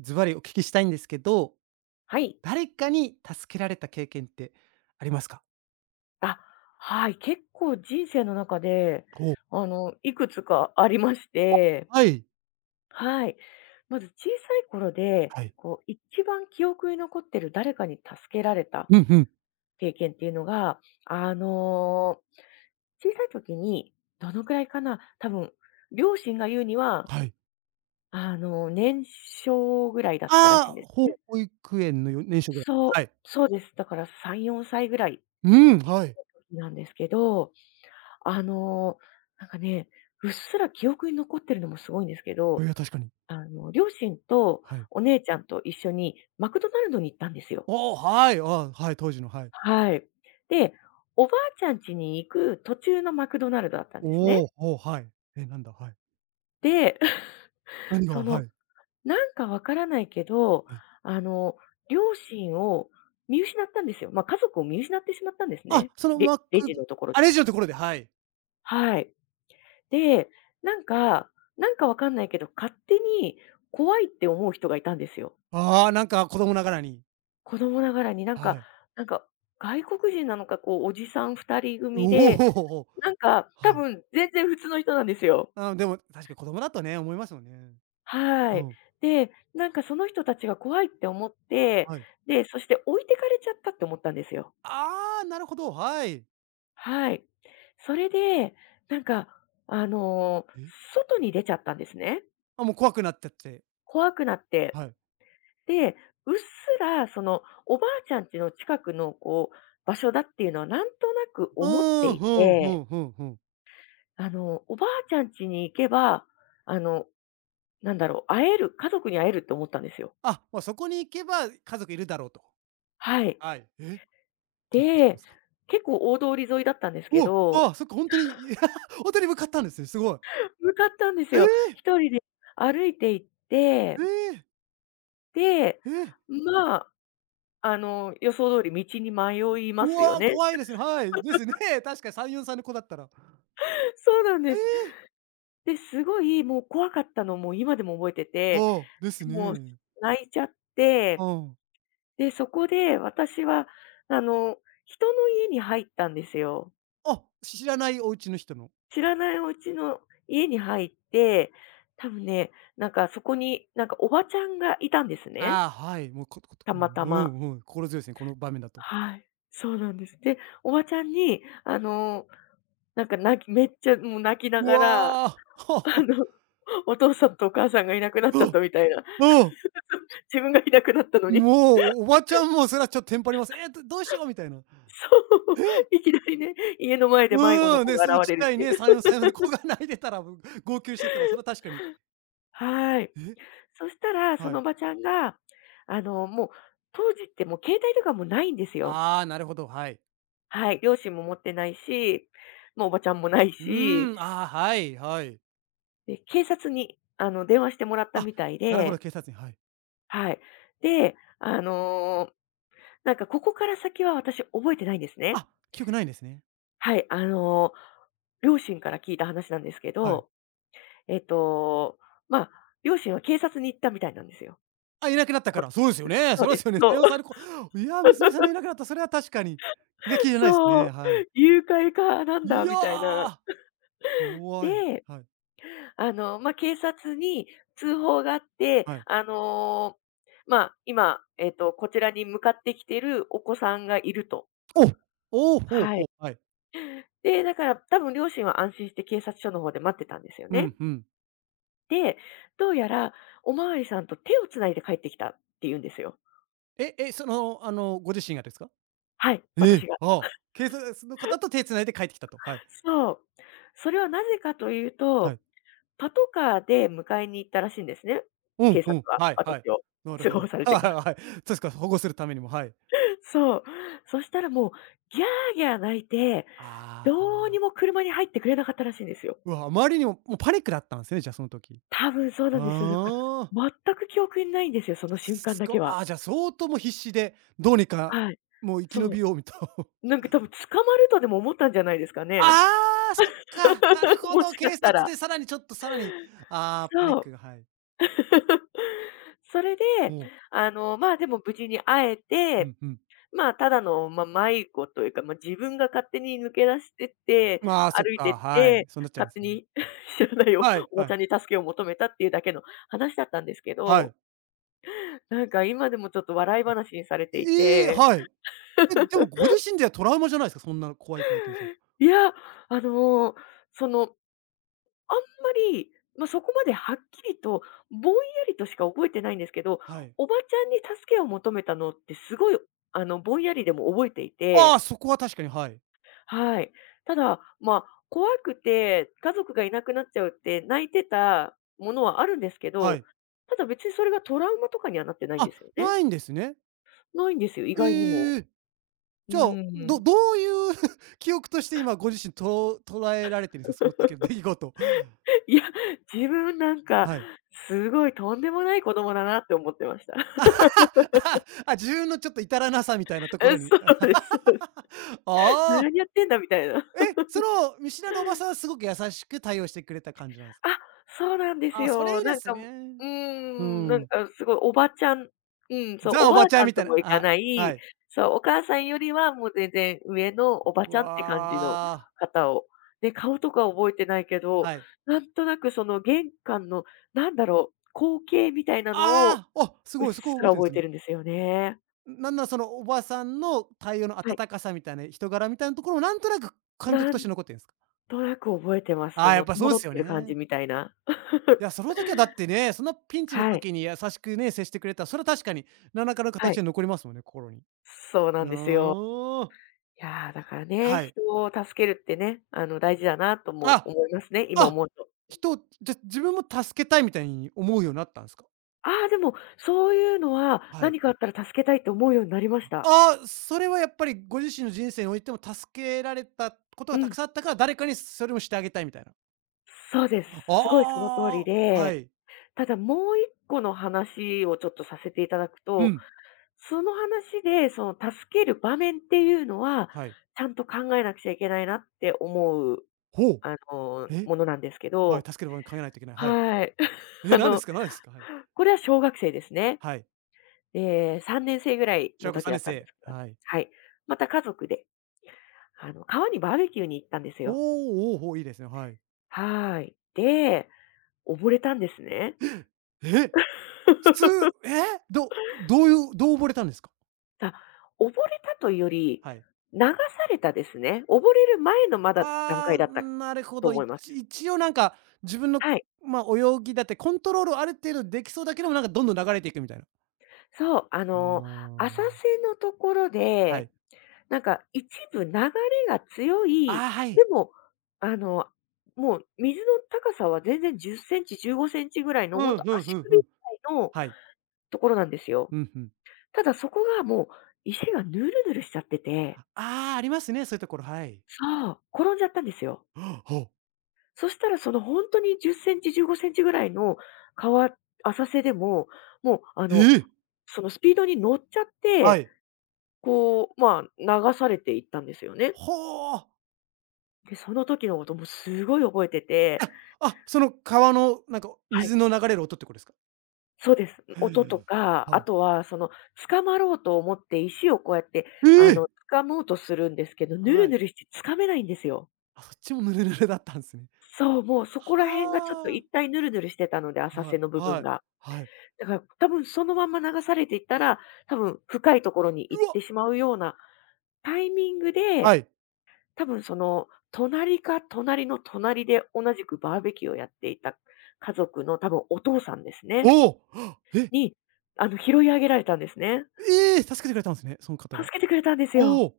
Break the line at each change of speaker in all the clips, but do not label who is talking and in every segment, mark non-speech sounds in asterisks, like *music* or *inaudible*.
ズバリお聞きしたいんですけど、
はい。
誰かに助けられた経験ってありますか？
あ、はい。結構人生の中で、
お
いくつかありまして、
はい。
はい。まず小さい頃で、
はい。
こう、一番記憶に残ってる誰かに助けられた
うんうん。
経験っていうのが、あの、小さい時に、どのくらいかな、多分、両親が言うには、
はい。
年少ぐらいだったらし
あ
いんで
あ、
す
ほう、
ね。
保育園の年少ぐらい。
そう、
はい。
そうです。だから3、4歳ぐらい
うん。はい。
なんですけど、あの、なんかね、うっすら記憶に残ってるのもすごいんですけ
い
ど、
や、確かに。
両親と
はい。
お姉ちゃんと一緒にマクドナルドに行ったんですよ。
おお、はい、ああ、はい、当時の、はい。
はい。で、おばあちゃん家に行く途中のマクドナルドだったんです
お
ね。
お、おお、はい。え、なんだ、はい。
で、*laughs*
何
そ
が、は
の、
い、
なんかわからないけど、
はい。
あの、両親を見失ったんですよ。まあ、家族を見失ってしまったんです
あ、
ね。
その
で
マッ
レジの
ク、
ところ
あ、
で。
レジのところで、はい。
はい。で、なんかなんかわかんないけど、勝手に怖いって思う人がいたんですよ。
ああ、なんか子供ながらに。
子供ながらに
はい。
なんか外国人なのか、こうおじさん2
お、
人組で、
おお。
なんか
は
多
い。
分全然普通の人なんですよ。
ああ、でも確かに子供だとね、思いますよね。
は
う
い。
ん、
で、なんかその人たちが怖いって思って、
はい。
で、そして置いてかれちゃったって思ったんですよ。
ああ、なるほど、はい。
はい。それで、なんかあの、
え？
外に出ちゃったんですね。
あ、もう怖くなっちゃって。
怖くなって。
はい。
で、うっすらそのおばあちゃん家の近くのこう、場所だっていうのはなんとなく思って
うん、
い
ふんふ
て、
んふんふん。
おばあちゃん家に行けば、あの、なんだろう、会える、家族に会えるって思ったんですよ。
あ、ま、そこに行けば家族いるだろうと。
はい。
はい。え？ってどうしたんで
で、
すか？
結構大通り沿いだったんです
う
け
わ、あ
ど、
あ、そっか、ほんとに、いやほんと *laughs* に向かったんですね、すごい。
向かったんです
え
よ。
え！
一人で歩いて行って、
ええ！
で、
ええ！
まあ、予想通り道に迷いま
う
すよ
わ、
ね。
怖いですね、はい。ですね、*laughs* 確かに3、4歳の子だったら。
*laughs* そうなん
え
です。
え！
で、すごいもう怖かったのも今でも覚えてて、
ああ、で
で
す
も、
ね。
泣いちゃっ
う
て、
ん。
で、そこで私は、あの、人の家に入ったんですよ。
あ、知らないお家の人の。
知らないうちの家に入って、多分ね、なんかそこに、なんかおばちゃんがいたんですね、
ああ、はい、もう、ことこと
た
う
ま
ん、
た
う
ま。
んうん、心強いですね、この場面だと。
はい、そうなんです。で、おばちゃんに、なんかめっちゃもう泣きな
う
がら、
わ。
あ
*laughs*
の、お父さんとお母さんがいなくなっ
う
ちゃっ
ん
たみたいな、
うん。
自分がいなくなったのに
もう、おばちゃんもそれはちょっとテンパります。「え、どうしよう」みたいな。
そ
「え？」
う、*laughs* いきなりね、家の前で迷子の
うーん、
子
ね、
が
その
現
ちっ
れ
ち
る
ゃ
っ
い
ていう。
ね、3、4
*laughs*
歳の子が泣いてたら、*laughs* ぶ号泣してたら、それは確かに、
はい。
え、
そしたら、そ
は
のお
い。
ばちゃんが、もう、当時ってもう携帯とかもないんですよ。
ああ、なるほど、はい。
はい、両親も持ってないし、もうおばちゃんもない
う
し、
ーん、ああ、はいはい。
で、警察に、電話してもらった
あ、
みたい
なるほど、
で、
警察に、はい。
はい。で、なんかここから先は私覚えてないんですね。
あ、記憶ないんですね。
はい、両親から聞いた話なんですけ
はい。
ど、えっと、まあ、両親は警察に行ったみたいなんですよ。
あ、いなくなったか
こ
ら、そうですよね。
そ
そ
う
うで
で
す
す。
よね。
そ
3、
う。
4歳の子、いや、娘さんがいなくなった、それは確かに気が気
*laughs*
じゃないです
そ
ね、
う。
はい。
誘拐かなん
い
だみたいな。
や、怖い。
で、
はい、
まあ、警察に通報があって、
はい。
まあ、今、えっと、こちらに向かってきているお子さんがいると。
お、おお、ほう
は
ほ
い。
う、はい。
で、だから多分両親は安心して警察署の方で待ってたんですよ
う
ね。
んうん。
で、どうやらおまわりさんと手をつないで帰ってきたって言うんですよ。
ええ、その、あの、ご自身がですか？
はい、
え
私
え、
が。
ああ。警察の方と手繋いで帰ってきたと、はい。
そう。それはなぜかという
は
と、
い。
パトカーで迎えに行ったらしいんですね。
う
警
んう
察
ん。
は、
はいはい。
私を。
なる
通
ほ
報
ど。
さ
*laughs*
れ
はい
て
は
か
い
ら。
はい。確か保護するためにも、はい。
*laughs* そう。そしたらもう、ギャーギャー泣いて、
あ
どうに
あ。
も車に入ってくれなかったらしいんですよ。
うわ、あまりにも、もうパニックだったんですね、じゃあその時。
多分そうなんですよ。だか
ああ。
ら、全く記憶にないんですよ、その瞬間
す
だ
ご
けは。
ああ、じゃあ相当もう必死で、どうにか
はい。
もう生き延
そう。
びようみと。*laughs*
なんか多分捕まるとでも思ったんじゃないですかね。
ああ、そっか。なる
*laughs*
ほ
も
ど、
しか
警
した
察
ら。
でさらにちょっとさらに、ああ、パニ
そ
ック
う。
が、はい。
*laughs* それで、
も
まあ、でも無事に会え
う、う
て、
んうん。
まあ、ただの、まあ、迷子というか、まあ、自分が勝手に抜け出してって、
まあ、そっ
歩いて
か、
っ
はい。
て、
そうなっちゃうん
勝
です
手
ね。
に *laughs* 知らない
はい
おば
は
ちゃ
い。
んに助けを求めたっていうだけの話だったんですけ
は
ど、
い。
なんか今でもちょっと笑い話にされてい
ええ、
て、
はい。え、でもご自身ではトラウマじゃないですか、そんな怖い体験すると。
いや、あの、その、あんまり、まあ、そこまではっきりと、ぼんやりとしか覚えてないんですけど、
はい。
おばちゃんに助けを求めたのってすごい、ぼんやりでも覚えてい
あ
て、
あ、そこは確かに、はい。
はい。ただ、まあ、怖くて家族がいなくなっちゃうって泣いてたものはあるんですけ
は
ど、
い。
ただ別にそれがトラウマとかにはなってないんで
あ、
すよね。
ないんですね。
ないんですよ、意外にも。
ええ。
う
じゃあ、ど
ん。
どういう *laughs* 記憶として今ご自身と捉えられてるんですか？その時の出来事を。
いや、自分なんか、
はい。
すごいとんでもない子供だなって思ってました。*laughs*
*laughs* あ、自分のちょっと至らなさみたいなところ
え、
に。
そそうです。
*laughs* ああ、
何やってんだみたいな。
え、その見知らぬおばさんはすごく優しく対応してくれた感じなんですか？
あ、そうなんです
ああ、それ
よ。
いいで
なん
す
か、う
ね。
ー
う
ん、なん
ん。
かすごいおばちゃん、うん、そう、お
ザ・お
ば
ば
あち
ちゃ
ゃ
ん
ん
みた
と
いな、
もいか
あ、
な
は
い、
い。
そう、お母さんよりはもう全然上のおば
う
ちゃんって感じの
わあ、
方を、ね、顔とか覚えてないけど、
はい。
なんとなくその玄関の、なんだろう、光景みたいなのを
ああ、あ、す
うっ
ごい、そ
す
こ覚
ら
えてん
覚え
す
て
ね。
るんですよね。
なんならそのおばさんの対応の
はい。
温かさみたいな、人柄みたいなところもなんとなく感覚
な
とし
ん
て残ってんすか？
となく覚えてます。
あ
そ
あ、やっ
の戸
ぱそうで
惑
す
っ
よ
てる感
ね。
じみたいな。
い
*laughs*
や、その時はだってね、そんなピンチの
はい、
時に優しくね、接してくれたら、それは確かに何らかの
は
形
い。
で残りますもんね、心に。
そうな
あ
んですよ。
あ、
いやー、だからね、
はい。
人を助けるってね、大事だなとも
あ、
思いますね、今
あ、
思うと。
人をじゃ、自分も助けたいみたいに思うようになったんすか？
ああ、でも、そういうのは
はい。
何かあったら助けたいと思うようになりました。
ああ、それはやっぱりご自身の人生においても助けられたこと
う
がた
ん、
くさんあったから、誰かにそれもしてあげたいみたいな。
そうです。すごいその通り
ああ、は
で、
い。
ただもう一個の話をちょっとさせていただく
う
と、
ん、
その話で、その助ける場面っていうのは、
はい。
ちゃんと考えなくちゃいけないなって思う、
ほう。え、
ものなんですけ
はい、
ど、
助ける場面考えないといけない。はい。
はい。*laughs*
え、
あ
何で
の、
すか何ですか？はい。
これは小学生ですね。
はい。
で、3年生ぐらい
小
の
学校
時
さ
だ
ん
ったんで
年
すけ
生。
ど、
はい。
はい。また家族で、川にバーベキューに行ったんです
お
よ。
ーおー、おお、いいですね。はい。
はーい。で、溺れたんですね。
え、普通、え、どう溺れたんですか？
さ、溺れたというより、
はい。
流されたですね。溺れる前のまだ段階
ああ、
だった
なるほ
と
ど。
思
一
います。
一応なんか自分の、
はい。
まあ、泳ぎだってコントロールある程度できそうだけども、なんかどんどん流れていくみたいな。
そう、
あ
浅
ー
瀬のところ
は
で
い。
なんか一部流れが強い、
ああ、はい。
でも、あの、もう水の高さは全然10センチ、15センチぐらいの、
う
ほん
ん、
と
ふんふ
足
んふ
首ぐ
ん。
らいの
はい。
ところなんですよ。
うん、うん。
ただそこがもう石がヌルヌルしちゃってて、
ああ、ありますね、そういうところ、はい。
そう、転んじゃったんですよ。
はあ。
そしたらそのほんとに10センチ、15センチぐらいの川浅瀬でも、もうあ
え
の、
え！
そのスピードに乗っちゃっ
は
て、
い。
こう、まあ、流されていったんですよね。
ほお。
で、その時のこともすごい覚えてて、
あ、あ、その川のなんか
はい、
水の流れる音ってことですか？
そうです。音とか、
は
あ
あ。
とはその掴まろうと思って石をこうやって、
ええ！
掴もうとするんですけど、ヌ
は
ル
い。
ヌルして掴めないんですよ。
あ、そっちもヌルヌルだったんですね。
そう、もうそ
は
こら辺がちょっと一
あ。
体ヌルヌルしてたので、浅
は
瀬の
い、
部
は
分
い、
が。
はい。
だから多分そのまま流されていったら、多分深いところに行っ
うわ、
てしまうようなタイミングで、
はい。
多分その隣か隣の隣で同じくバーベキューをやっていた家族の多分お父さんですね、
おお。え、
に、拾い上げられたんですね。
ええ！助けてくれたんですね、その方
助
が。
けてくれたんですよ。
おお。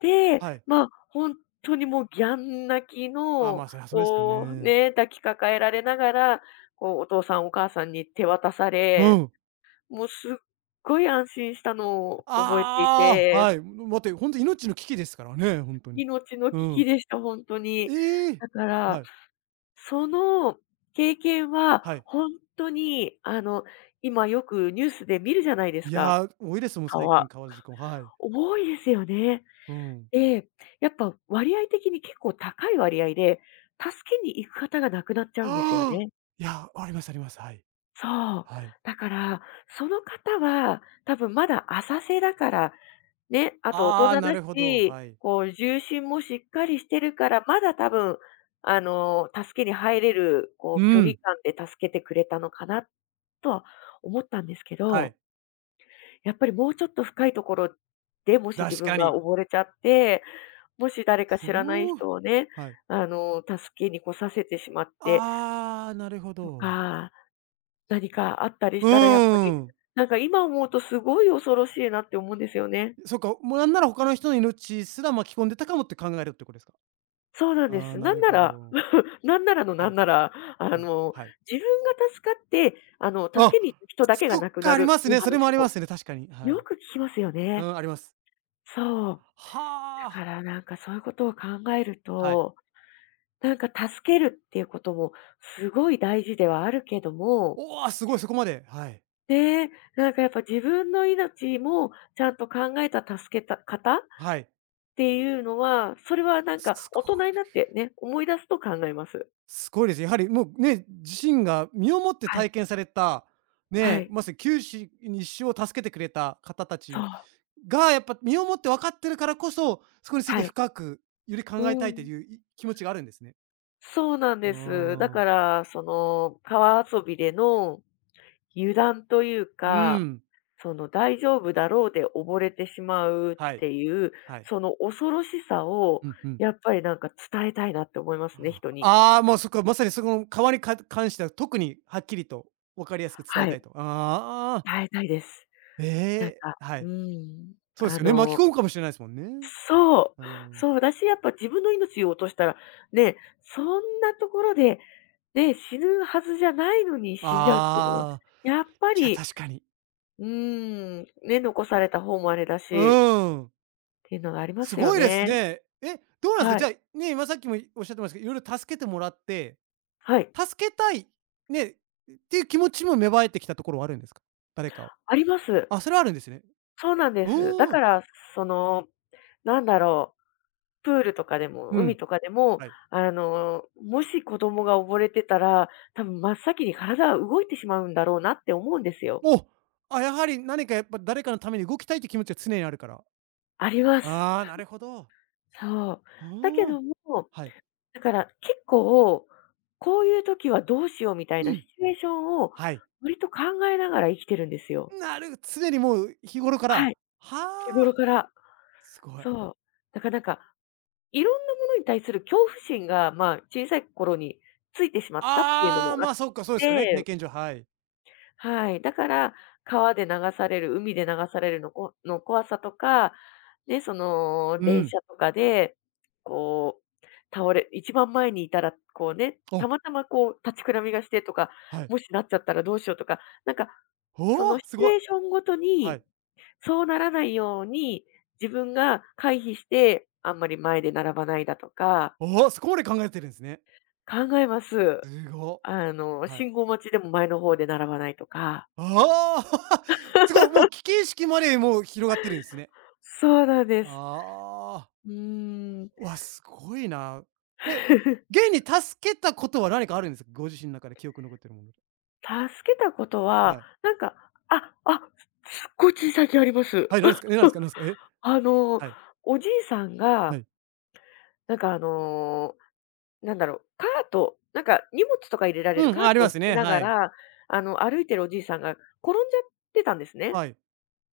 で、
はい。
まあ、ほんとにもうギャン泣き
あ、
の、
まあ、そりゃそうですよ
こう、
ね。
ね、抱きかかえられながら、こう、お父さんお母さんに手渡さ
う
れ、
ん。
もうすっごい安心したのを覚えてい
ああ、
て、
はい。待ってほんと命の危機ですからね、ほんとに。
命の
う
危機
ん。
でした、ほんとに。
ええ！
だか
は
ら、
い、
その経験
は
は
い。
ほんとに、今よくニュースで見るじゃないです
い
か、
や、多いですもん、最近
川。
川の事故、はい。
重いですよね。
うん。
ええ、やっぱ割合的に結構高い割合で、助けに行く方が亡くなっちゃうんですよ
ああ！
ね。
いや、ありますあります。はい。
そう。
はい。
だから、その方は多分まだ浅瀬だから、ね、あと大人
ああ、
だ
なるほど、
し、
はい。
こう重心もしっかりしてるから、まだ多分、助けに入れる、こ
う
う距離
ん、
感で助けてくれたのかなとは思ったんですけ
は
ど、
い、
やっぱりもうちょっと深いところで、もし自
確
分
か
が
に。
溺れちゃってもし誰か
ふ
知らない
う。
人をね、
はい。
助けに来させてしまって、
ああ、なるほ
と
ど。
か。何かあったりし
う
たらやっぱ
ー
り、
ん。
なんか今思うとすごい恐ろしいなって思うんですよね。
そっか、もうなんなら他の人の命すら巻き込んでたかもって考えるってことですか？
そうなんで
ああ、
す。
な
なん
る
な
ほ
ら
ど。
なんならのな
は
ん
い、
なら、あ
はい、
の、
はい。
自分が助かって、助
あ、
けに行く人だけが
そっ
亡く
か、
な
あり
る
ま
って
す
いう
ね。それもあ
話
りま
も
すね、確かに。は
よ
い。
く聞きますよ
う
ね。
ん、あります。
そう。だ
はあ、
からなんかそういうことを考える
はい。
と、なんか助けるっていうこともすごい大事ではあるけども
おお、すごい、そこまで。はい。
ねえ、なんかやっぱ自分の命もちゃんと考えた助けた方っ
はい。
ていうのは、それはなんか
す
大
ご
人に
い
なってね、思い出すと考えます。
すごいです。やはりもうね、自身が身をもって
はい。
体験された、
は
ね、
い。
まさに九死に一生を助けてくれた方た
そ
ち
う。
が、やっぱ身をもって分かってるからこそ、そこについて
はい。
深く、より考
う
えたいと
ん。
いう、気持ちがあるんですね。
そうなん
あ
です。だか
あ。
ら、その、川遊びでの油断という
う
か、
ん。
その大丈夫だろうで溺れてしまうっ
はい、
ていう、
はい。
その恐ろしさを、
うんうん。
やっぱりなんか伝えたいなって思いますね、人に。
ああ、もうそっか、まさにそこの川に関しては特にはっきりと分かりやすく伝
は
えた
い、
いと。ああ、
伝えたいです。なん
ええ、
か、
はい。
ん、
そうです
あ
よね、巻き
の
込むかもしれないですもんね。
そう、
うん。
そうだし、やっぱ自分の命を落としたら、ね、そんなところで、ね、死ぬはずじゃないのに死んじゃうっていうのは、
ああ、
やっぱ
いや、
り、
確かに。
ね、残された方もあれだ
う
し、
ん。
っていうのがありま
す
すよ
ごいです
ね。
ね。え、どうなんですか？
は
じゃ
い。
あ、ね、今さっきもおっしゃってましたけど、色々助けてもらって、
はい。
助けたい、ね、っていう気持ちも芽生えてきたところはあるんですか？誰かを。
あります。
あ、それはあるんですね。
そうなんで
う
す。だ
ー
か
ん。
ら、その、なんだろう、プールとかでも、
う
海
ん、
とかでも、
はい。
もし子供が溺れてたら、多分真っ先に体は動いてしまうんだろうなって思うんですよ。
お、あ、やはり何かやっぱ誰かのために動きたいって気持ちは常にあるから。
あります。
ああ、なるほど。
そう。だけ
ああ、
ども、
はい。
だから結構、こういう時はどうしようみたい
う
なシ
ん、
チュエーションを
はい。
割と考えながら生きてるんですよ。
常にもう日頃か
は
ら。
い、日
は
頃
あ、
から。
すごい。
そう。だからなんか、いろんなものに対する恐怖心が、まあ、小さい頃についてしまったっていうの
あ
も
あ、
あっ
まあ、そっか、そうですよね、
て、
経験上、はい。
はい。だから、川で流される、海で流されるのこの怖さとか、ね、その、
う
電
ん。
車とかで、こう、倒れ一番前にいたら、こうね、
あ、
たまたまこう、立ちくらみがしてとか、
はい。
もしなっちゃったらどうしようとか、なんか、そ
おお、
のシ
す
チュ
ごい。
エーションごと
は
に、
い。
そうならないように、自分が回避して、あんまり前で並ばないだとか、
おお、そこまで考えてるんですね。
考えます。
すご。はい。
信号待ちでも前の方で並ばないとか。
ああ、*laughs* すごい、もう危機意識までもう広がってるんですね。
そうなんです。
ああ。
うーん。
わ、すごいな。え、現
*laughs*
に助けたことは何かあるんですか？ご自身の中で記憶に残ってるもので。
助けたことは、
はい。
なんか、あ、あ、すっごい小さい木あります。
はい、何ですか？え、何ですか何
*laughs*
ですか？え、
あの、
はい、
おじいさん
は
が、
い。
なんかあの、カート、なんか荷物とか入れられる
う
カ
ん、
ー
あり
トを
ま
引
す
き
ね。
な
は
が
い。
ら、歩いてるおじいさんが転んじゃってたんですね。
はい、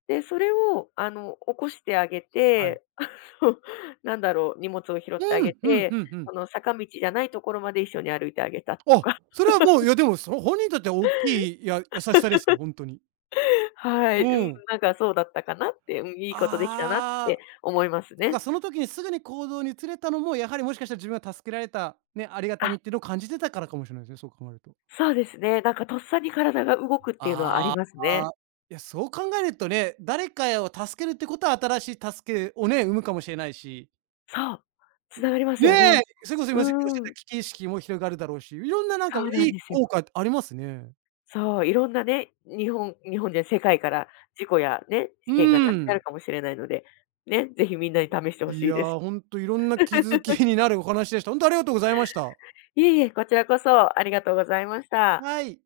で、それを、起こしてあげ
はい。
て、*laughs* の、荷物を拾ってあ
う
げ
ん、ふん
て、
ふんふん。
坂道じゃないところまで一緒に歩いてあげたと
あ、
か。
それはもう、いやでも、その本人にとっては大きい、優しさですよ、ほんとに。
はい、
う
うん、
ん。
なんかそうだったかなって、うん、いいことできたなっ
あ
て
あ、
思います
だか
ね。
らその時にすぐに行動に移れたのも、やはりもしかしたら自分が助けられた、ね、ありがたみ
あ、
っていうのを感じてたからかもしれないですね、そう考えると。
そうですね。なんかとっさに体が動くっていうのはあり
あ
ますね。
あ、いや、そう考えるとね、誰かを助けるってことは新しい助けをね、生むかもしれないし、
そう、つながります
ね
よ
え、
ね。
それこそ
う
今おっしゃっ
ー
た
ん、
危機意識も広がるだろうし、いろんななんか
そうなん
いい
ですよ。
効果ありますね。
そう、いろんなね、日本じゃ世界から事故やね、事
うー
件がなくなる
ん。
かもしれないので、ね、ぜひみんなに試してほ
い
しい
や、
です。
ほんといろんな気づきになるお話でした。ほんとありがとうございました。
いえいえ、こちらこそありがとうございました。
はい。